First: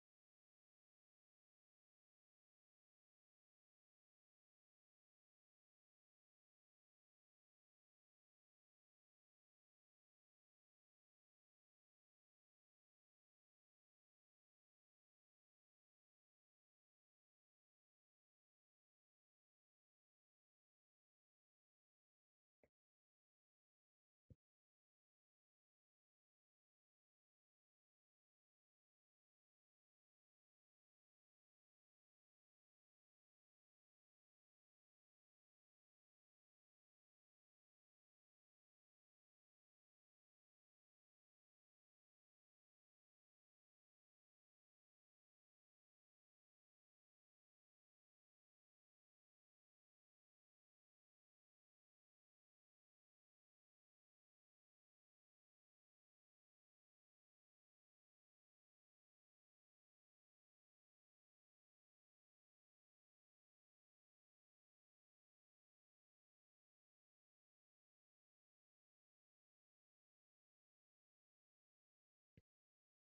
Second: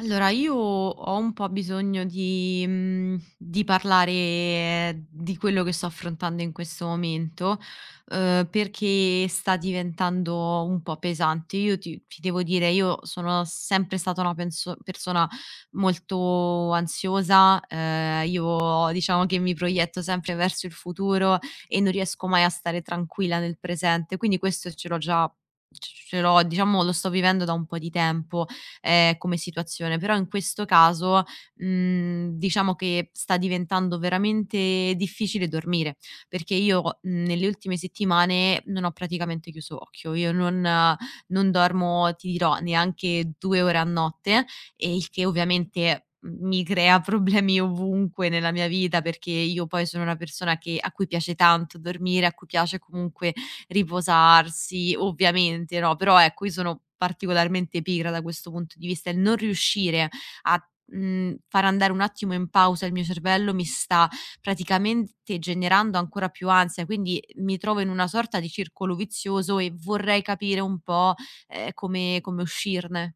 Allora, io ho un po' bisogno di parlare di quello che sto affrontando in questo momento, perché sta diventando un po' pesante. Io ti devo dire, io sono sempre stata una penso persona molto ansiosa. Io diciamo che mi proietto sempre verso il futuro e non riesco mai a stare tranquilla nel presente, quindi questo ce l'ho già, c ce l'ho, diciamo, lo sto vivendo da un po' di tempo come situazione. Però in questo caso, diciamo che sta diventando veramente difficile dormire, perché io, nelle ultime settimane non ho praticamente chiuso occhio. Io non dormo, ti dirò, neanche 2 ore a notte, e il che ovviamente mi crea problemi ovunque nella mia vita, perché io poi sono una persona che a cui piace tanto dormire, a cui piace comunque riposarsi, ovviamente, no, però ecco, io sono particolarmente pigra da questo punto di vista. Il non riuscire a far andare un attimo in pausa il mio cervello mi sta praticamente generando ancora più ansia, quindi mi trovo in una sorta di circolo vizioso e vorrei capire un po', come uscirne.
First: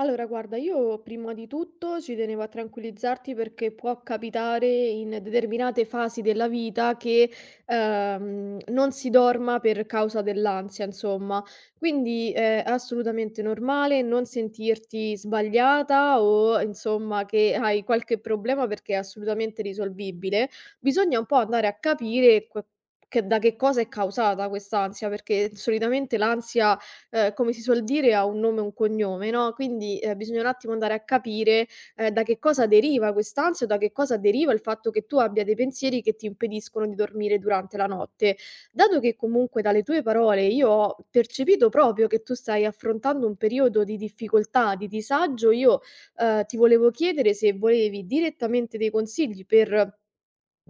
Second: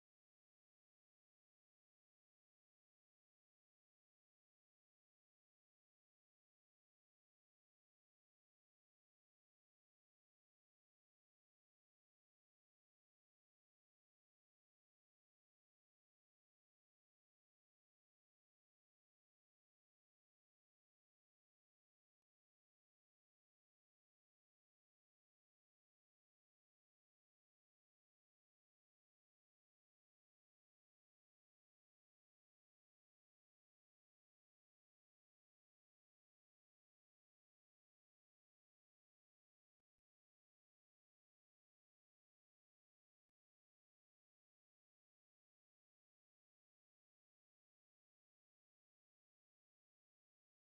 Allora, guarda, io prima di tutto ci tenevo a tranquillizzarti perché può capitare in determinate fasi della vita che non si dorma per causa dell'ansia, insomma. Quindi è assolutamente normale non sentirti sbagliata o insomma che hai qualche problema perché è assolutamente risolvibile. Bisogna un po' andare a capire da che cosa è causata quest'ansia, perché solitamente l'ansia come si suol dire ha un nome e un cognome, no, quindi, bisogna un attimo andare a capire, da che cosa deriva quest'ansia o da che cosa deriva il fatto che tu abbia dei pensieri che ti impediscono di dormire durante la notte. Dato che comunque dalle tue parole io ho percepito proprio che tu stai affrontando un periodo di difficoltà, di disagio, io, ti volevo chiedere se volevi direttamente dei consigli per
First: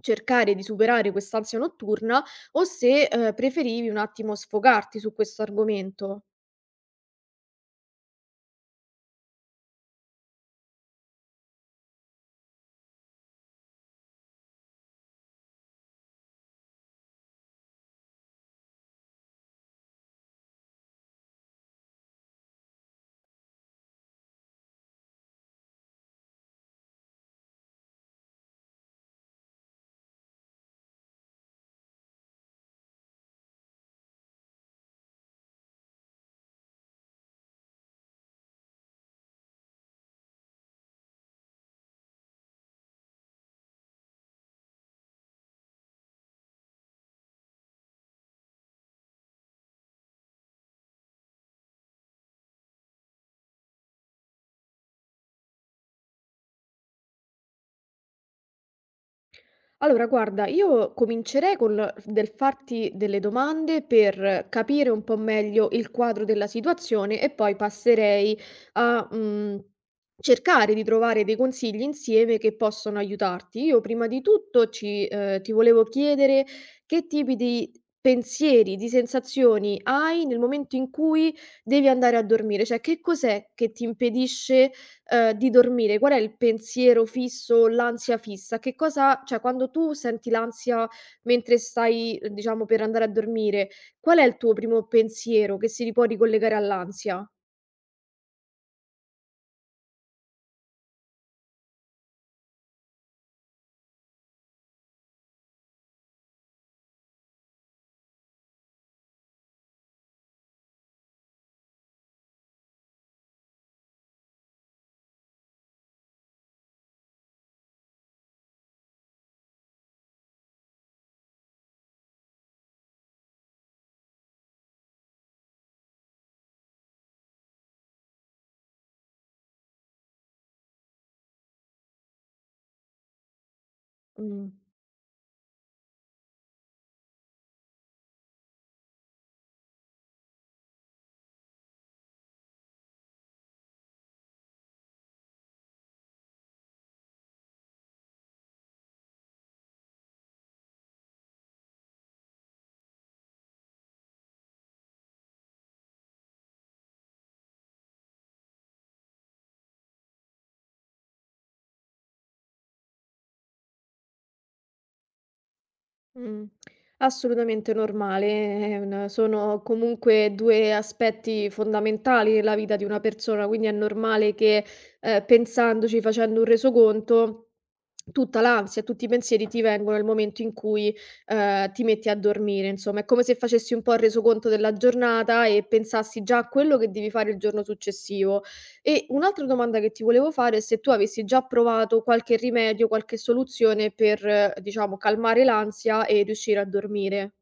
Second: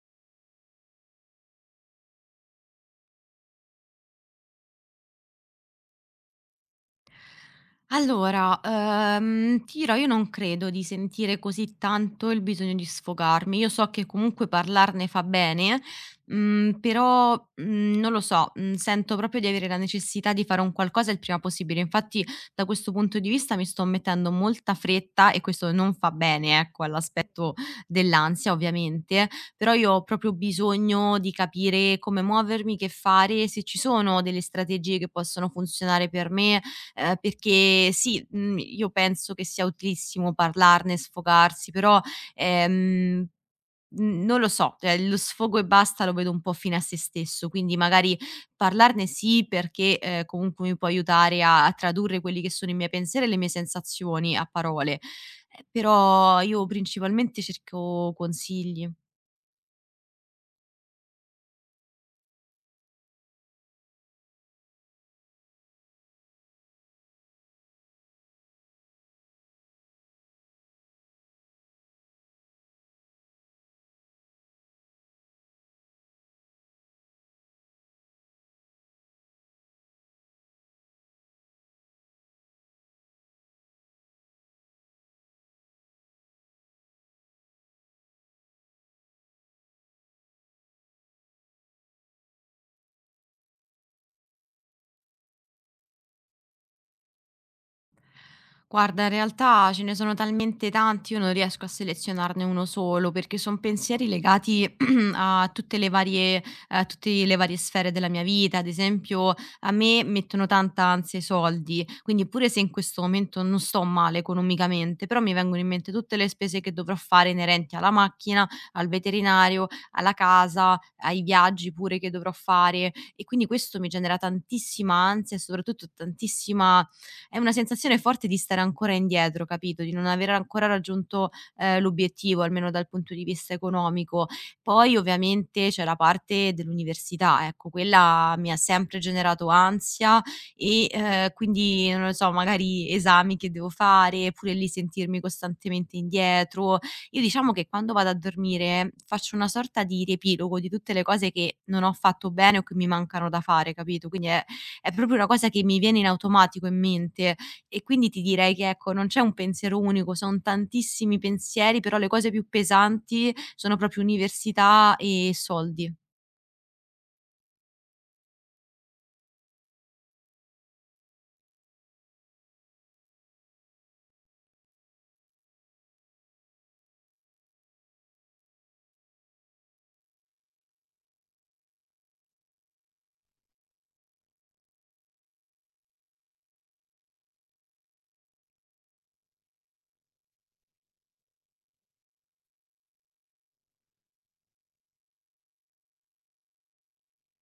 cercare di superare quest'ansia notturna o se, preferivi un attimo sfogarti su questo argomento. Allora, ti dirò, io non credo di sentire così tanto il bisogno di sfogarmi. Io so che comunque parlarne fa bene, però, non lo so, sento proprio di avere la necessità di fare un qualcosa il prima possibile. Infatti, da questo punto di vista mi sto mettendo molta fretta e questo non fa bene, ecco, all'aspetto dell'ansia ovviamente. Però io ho proprio bisogno di capire come muovermi, che fare, se ci sono delle strategie che possono funzionare per me, perché sì, io penso che sia utilissimo parlarne, sfogarsi, però, ehm, n non lo so, cioè lo sfogo e basta lo vedo un po' fine a se stesso, quindi magari parlarne sì, perché, comunque mi può aiutare a tradurre quelli che sono i miei pensieri e le mie sensazioni a parole. Però io principalmente cerco consigli. Allora guarda, io comincerei col del farti delle domande per capire un po' meglio il quadro della situazione e poi passerei a, mhmm, cercare di trovare dei consigli insieme che possono aiutarti. Io prima di tutto ci ti volevo chiedere che tipi di pensieri, di sensazioni hai nel momento in cui devi andare a dormire, cioè che cos'è che ti impedisce, di dormire, qual è il pensiero fisso, l'ansia fissa? Che cosa, cioè quando tu senti l'ansia mentre stai, diciamo, per andare a dormire, qual è il tuo primo pensiero che si ri può ricollegare all'ansia? Guarda, in realtà ce ne sono talmente tanti, io non riesco a selezionarne uno solo, perché sono pensieri legati a tutte le varie a tutte le varie sfere della mia vita. Ad esempio, a me mettono tanta ansia i soldi, quindi pure se in questo momento non sto male economicamente, però mi vengono in mente tutte le spese che dovrò fare inerenti alla macchina, al veterinario, alla casa, ai viaggi pure che dovrò fare, e quindi questo mi genera tantissima ansia e soprattutto tantissima è una sensazione forte di stare ancora indietro, capito? Di non aver ancora raggiunto, l'obiettivo, almeno dal punto di vista economico. Mh. Poi ovviamente c'è la parte dell'università, ecco, quella mi ha sempre generato ansia, e, quindi non lo so, magari esami che devo fare, pure lì sentirmi costantemente indietro. Io diciamo che quando vado a dormire faccio una sorta di riepilogo di tutte le cose che non ho fatto bene o che mi mancano da fare, capito? Quindi è proprio una cosa che mi viene in automatico in mente, e quindi ti direi che, ecco, non c'è un pensiero unico, son tantissimi pensieri, però le cose più pesanti sono proprio università e soldi. Mh. Assolutamente normale, è un sono comunque 2 aspetti fondamentali nella vita di una persona, quindi è normale che, pensandoci, facendo un resoconto, tutta l'ansia e tutti i pensieri ti vengono nel momento in cui, ti metti a dormire, insomma. È come se facessi un po' il resoconto della giornata e pensassi già a quello che devi fare il giorno successivo. E un'altra domanda che ti volevo fare è se tu avessi già provato qualche rimedio, qualche soluzione per, diciamo, calmare l'ansia e riuscire a dormire.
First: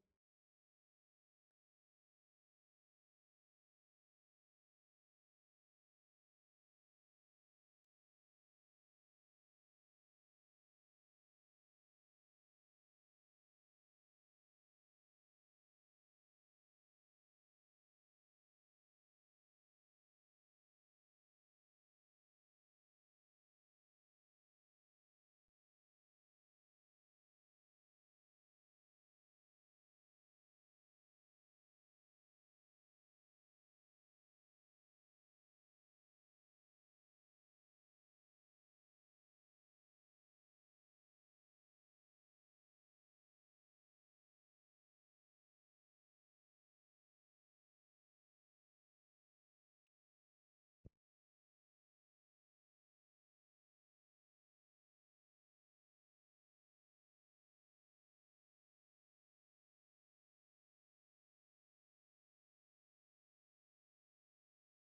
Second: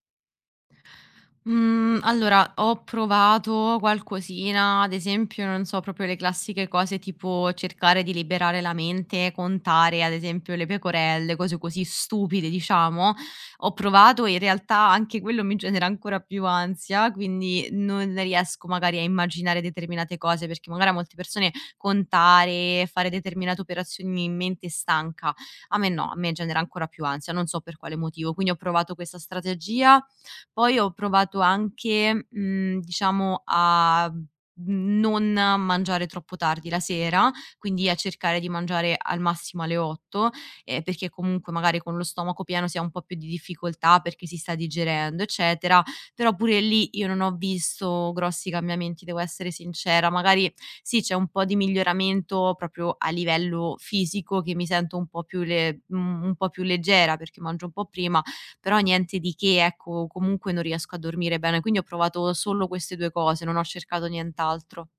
Mhmm, allora, ho provato qualcosina, ad esempio, non so, proprio le classiche cose tipo cercare di liberare la mente, contare ad esempio le pecorelle, cose così stupide diciamo. Ho provato e in realtà anche quello mi genera ancora più ansia, quindi non riesco magari a immaginare determinate cose, perché magari a molte persone contare, fare determinate operazioni in mente stanca. A me no, a me genera ancora più ansia, non so per quale motivo. Quindi ho provato questa strategia, poi ho provato anche, diciamo a non mangiare troppo tardi la sera, quindi a cercare di mangiare al massimo alle 8, perché comunque magari con lo stomaco pieno si ha un po' più di difficoltà perché si sta digerendo, eccetera. Però pure lì io non ho visto grossi cambiamenti, devo essere sincera. Magari sì, c'è un po' di miglioramento proprio a livello fisico, che mi sento un po' più leggera perché mangio un po' prima, però niente di che, ecco, comunque non riesco a dormire bene. Quindi ho provato solo queste 2 cose, non ho cercato nient'altro.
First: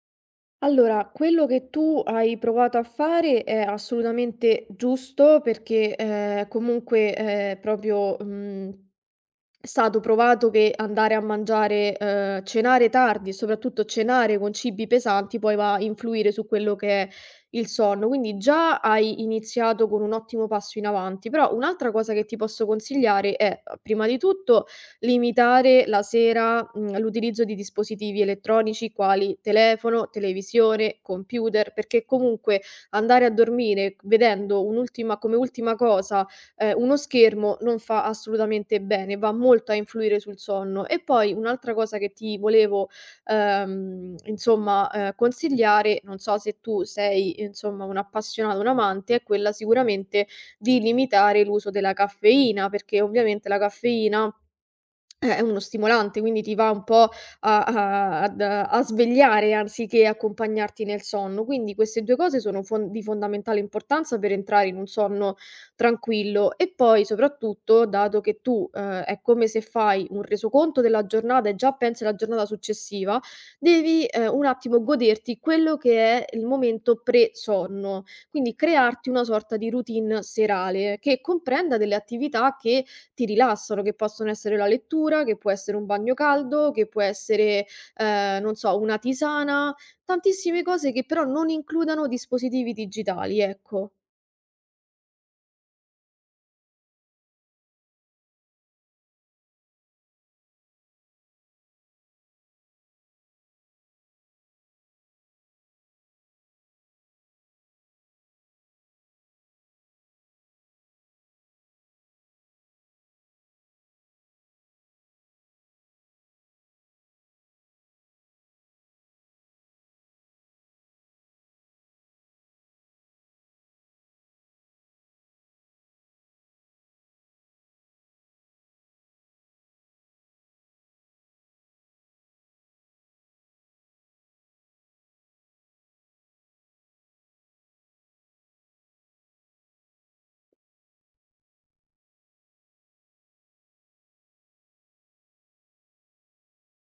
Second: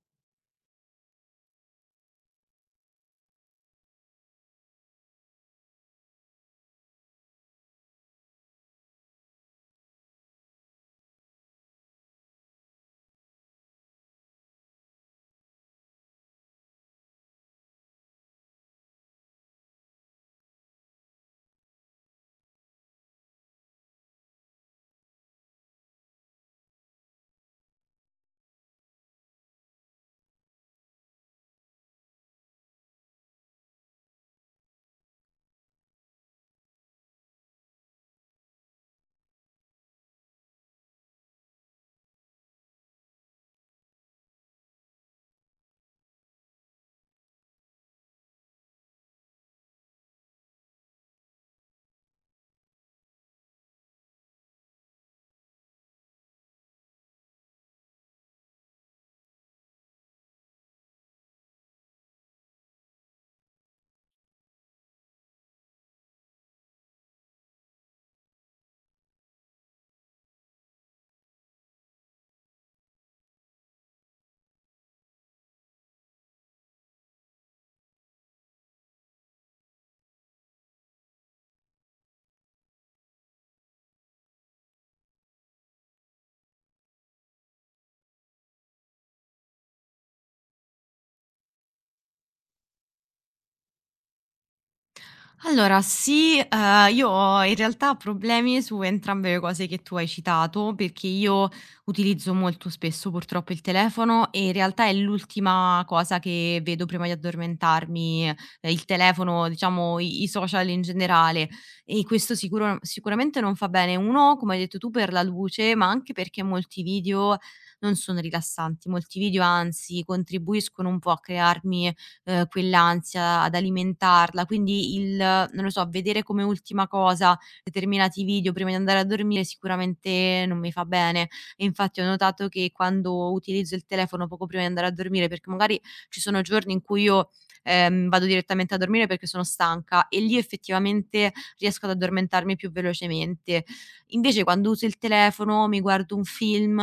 Allora, quello che tu hai provato a fare è assolutamente giusto perché comunque eh, proprio... mm, è stato provato che andare a mangiare, cenare tardi e soprattutto cenare con cibi pesanti poi va a influire su quello che è il sonno, quindi già hai iniziato con un ottimo passo in avanti. Però un'altra cosa che ti posso consigliare è, prima di tutto, limitare la sera, mhmm, l'utilizzo di dispositivi elettronici quali telefono, televisione, computer, perché comunque andare a dormire vedendo un'ultima come ultima cosa uno schermo non fa assolutamente bene, va molto a influire sul sonno. E poi un'altra cosa che ti volevo, insomma, consigliare, non so se tu sei, insomma, un appassionato, un amante, è quella sicuramente di limitare l'uso della caffeina, perché ovviamente la caffeina è uno stimolante, quindi ti va un po' a a ad a svegliare anziché accompagnarti nel sonno. Quindi queste 2 cose sono fon di fondamentale importanza per entrare in un sonno tranquillo. E poi soprattutto, dato che tu, è come se fai un resoconto della giornata e già pensi alla giornata successiva, devi, un attimo goderti quello che è il momento pre-sonno. Quindi crearti una sorta di routine serale che comprenda delle attività che ti rilassano, che possono essere la lettura, che può essere un bagno caldo, che può essere, non so, una tisana, tantissime cose che però non includano dispositivi digitali, ecco. Allora sì, io ho in realtà problemi su entrambe le cose che tu hai citato, perché io utilizzo molto spesso purtroppo il telefono e in realtà è l'ultima cosa che vedo prima di addormentarmi. Il telefono, diciamo i social in generale, e questo sicuro sicuramente non fa bene. 1, come hai detto tu, per la luce, ma anche perché molti video non sono rilassanti, molti video anzi contribuiscono un po' a crearmi quell'ansia, ad alimentarla. Quindi il non lo so, vedere come ultima cosa determinati video prima di andare a dormire sicuramente non mi fa bene. E infatti ho notato che quando utilizzo il telefono poco prima di andare a dormire, perché magari ci sono giorni in cui io, vado direttamente a dormire perché sono stanca, e lì effettivamente riesco ad addormentarmi più velocemente. Invece quando uso il telefono, mi guardo un film,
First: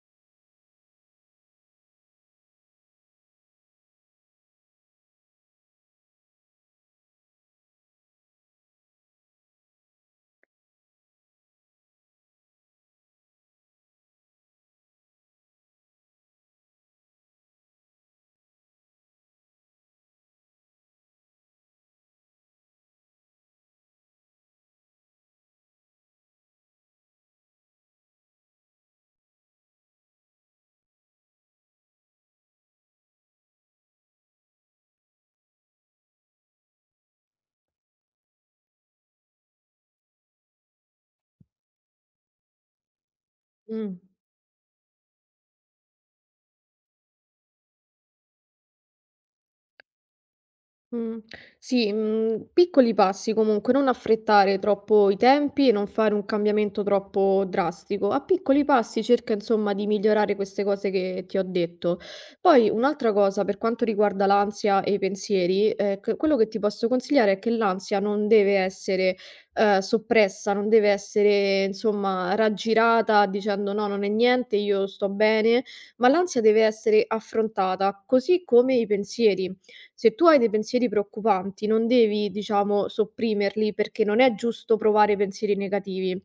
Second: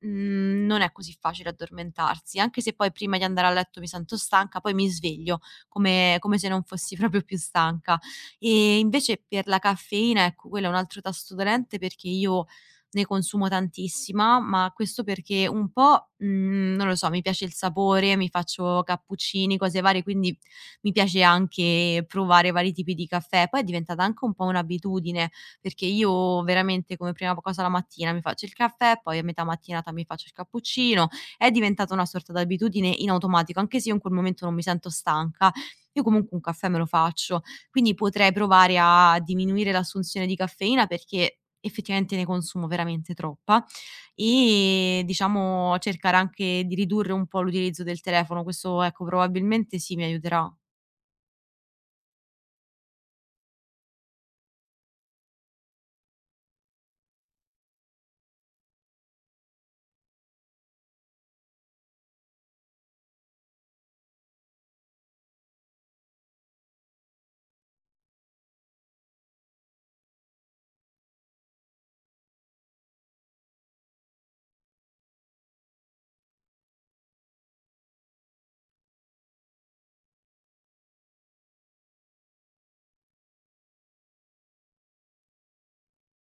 Non è così facile addormentarsi, anche se poi prima di andare a letto mi sento stanca, poi mi sveglio come se non fossi proprio più stanca. E invece per la caffeina, ecco, quello è un altro tasto dolente perché io ne consumo tantissima, ma questo perché un po', non lo so, mi piace il sapore, mi faccio cappuccini, cose varie, quindi mi piace anche provare vari tipi di caffè. Poi è diventata anche un po' un'abitudine, perché io veramente come prima cosa la mattina mi faccio il caffè, poi a metà mattinata mi faccio il cappuccino, è diventata una sorta d'abitudine in automatico, anche se io in quel momento non mi sento stanca, io comunque un caffè me lo faccio, quindi potrei provare a diminuire l'assunzione di caffeina perché effettivamente ne consumo veramente troppa, Mh. e diciamo cercare anche di ridurre un po' l'utilizzo del telefono, questo ecco probabilmente sì mi aiuterà. Mh. Sì, mhmm, piccoli passi comunque, non affrettare troppo i tempi e non fare un cambiamento troppo drastico. A piccoli passi cerca insomma di migliorare queste cose che ti ho detto. Poi un'altra cosa per quanto riguarda l'ansia e i pensieri, c quello che ti posso consigliare è che l'ansia non deve essere, soppressa, non deve essere insomma raggirata dicendo: "No, non è niente, io sto bene", ma l'ansia deve essere affrontata, così come i pensieri. Se tu hai dei pensieri preoccupanti, non devi, diciamo, sopprimerli perché non è giusto provare pensieri negativi.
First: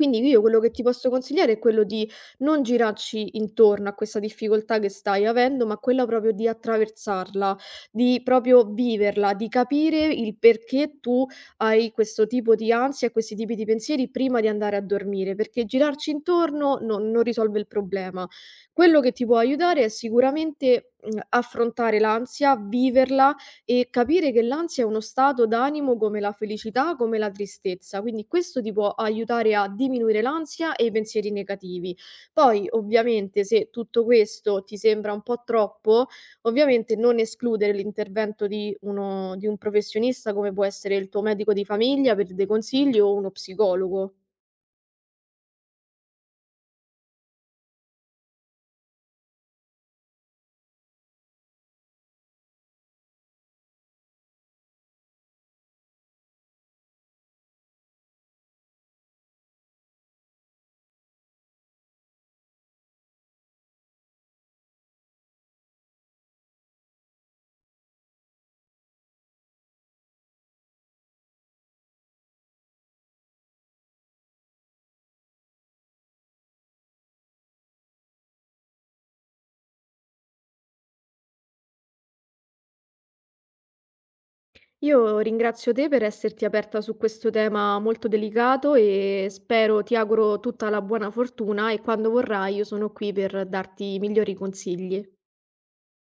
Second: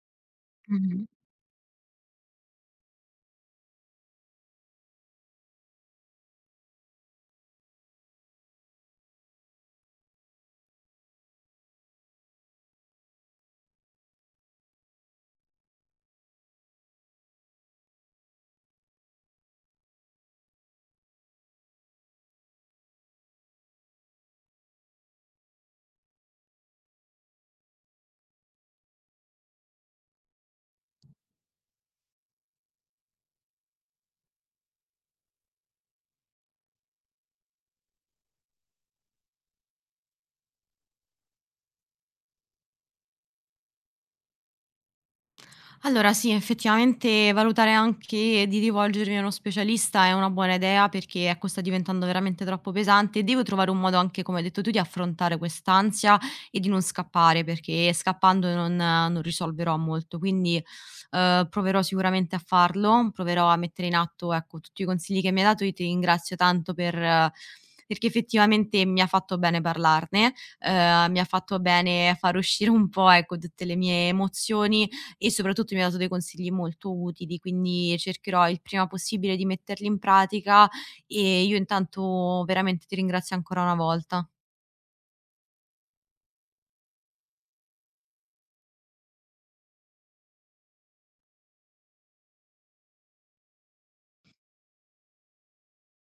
Quindi io quello che ti posso consigliare è quello di non girarci intorno a questa difficoltà che stai avendo, ma quella proprio di attraversarla, di proprio viverla, di capire il perché tu hai questo tipo di ansia, questi tipi di pensieri prima di andare a dormire, perché girarci intorno non risolve il problema. Quello che ti può aiutare è sicuramente, mhmm, affrontare l'ansia, viverla e capire che l'ansia è uno stato d'animo come la felicità, come la tristezza, quindi questo ti può aiutare a diminuire l'ansia e i pensieri negativi. Poi, ovviamente, se tutto questo ti sembra un po' troppo, ovviamente non escludere l'intervento di, uno, di un professionista come può essere il tuo medico di famiglia per dei consigli o uno psicologo. Allora sì, effettivamente valutare anche di rivolgermi a uno specialista è una buona idea, perché ecco sta diventando veramente troppo pesante. E devo trovare un modo anche, come hai detto tu, di affrontare quest'ansia e di non scappare, perché scappando non risolverò molto. Quindi proverò sicuramente a farlo, proverò a mettere in atto, ecco, tutti i consigli che mi hai dato. Io ti ringrazio tanto perché effettivamente mi ha fatto bene parlarne, mi ha fatto bene far uscire un po', ecco, tutte le mie emozioni, e soprattutto mi ha dato dei consigli molto utili, quindi cercherò il prima possibile di metterli in pratica, e io intanto veramente ti ringrazio ancora una volta. Io ringrazio te per esserti aperta su questo tema molto delicato e spero, ti auguro tutta la buona fortuna e quando vorrai io sono qui per darti i migliori consigli.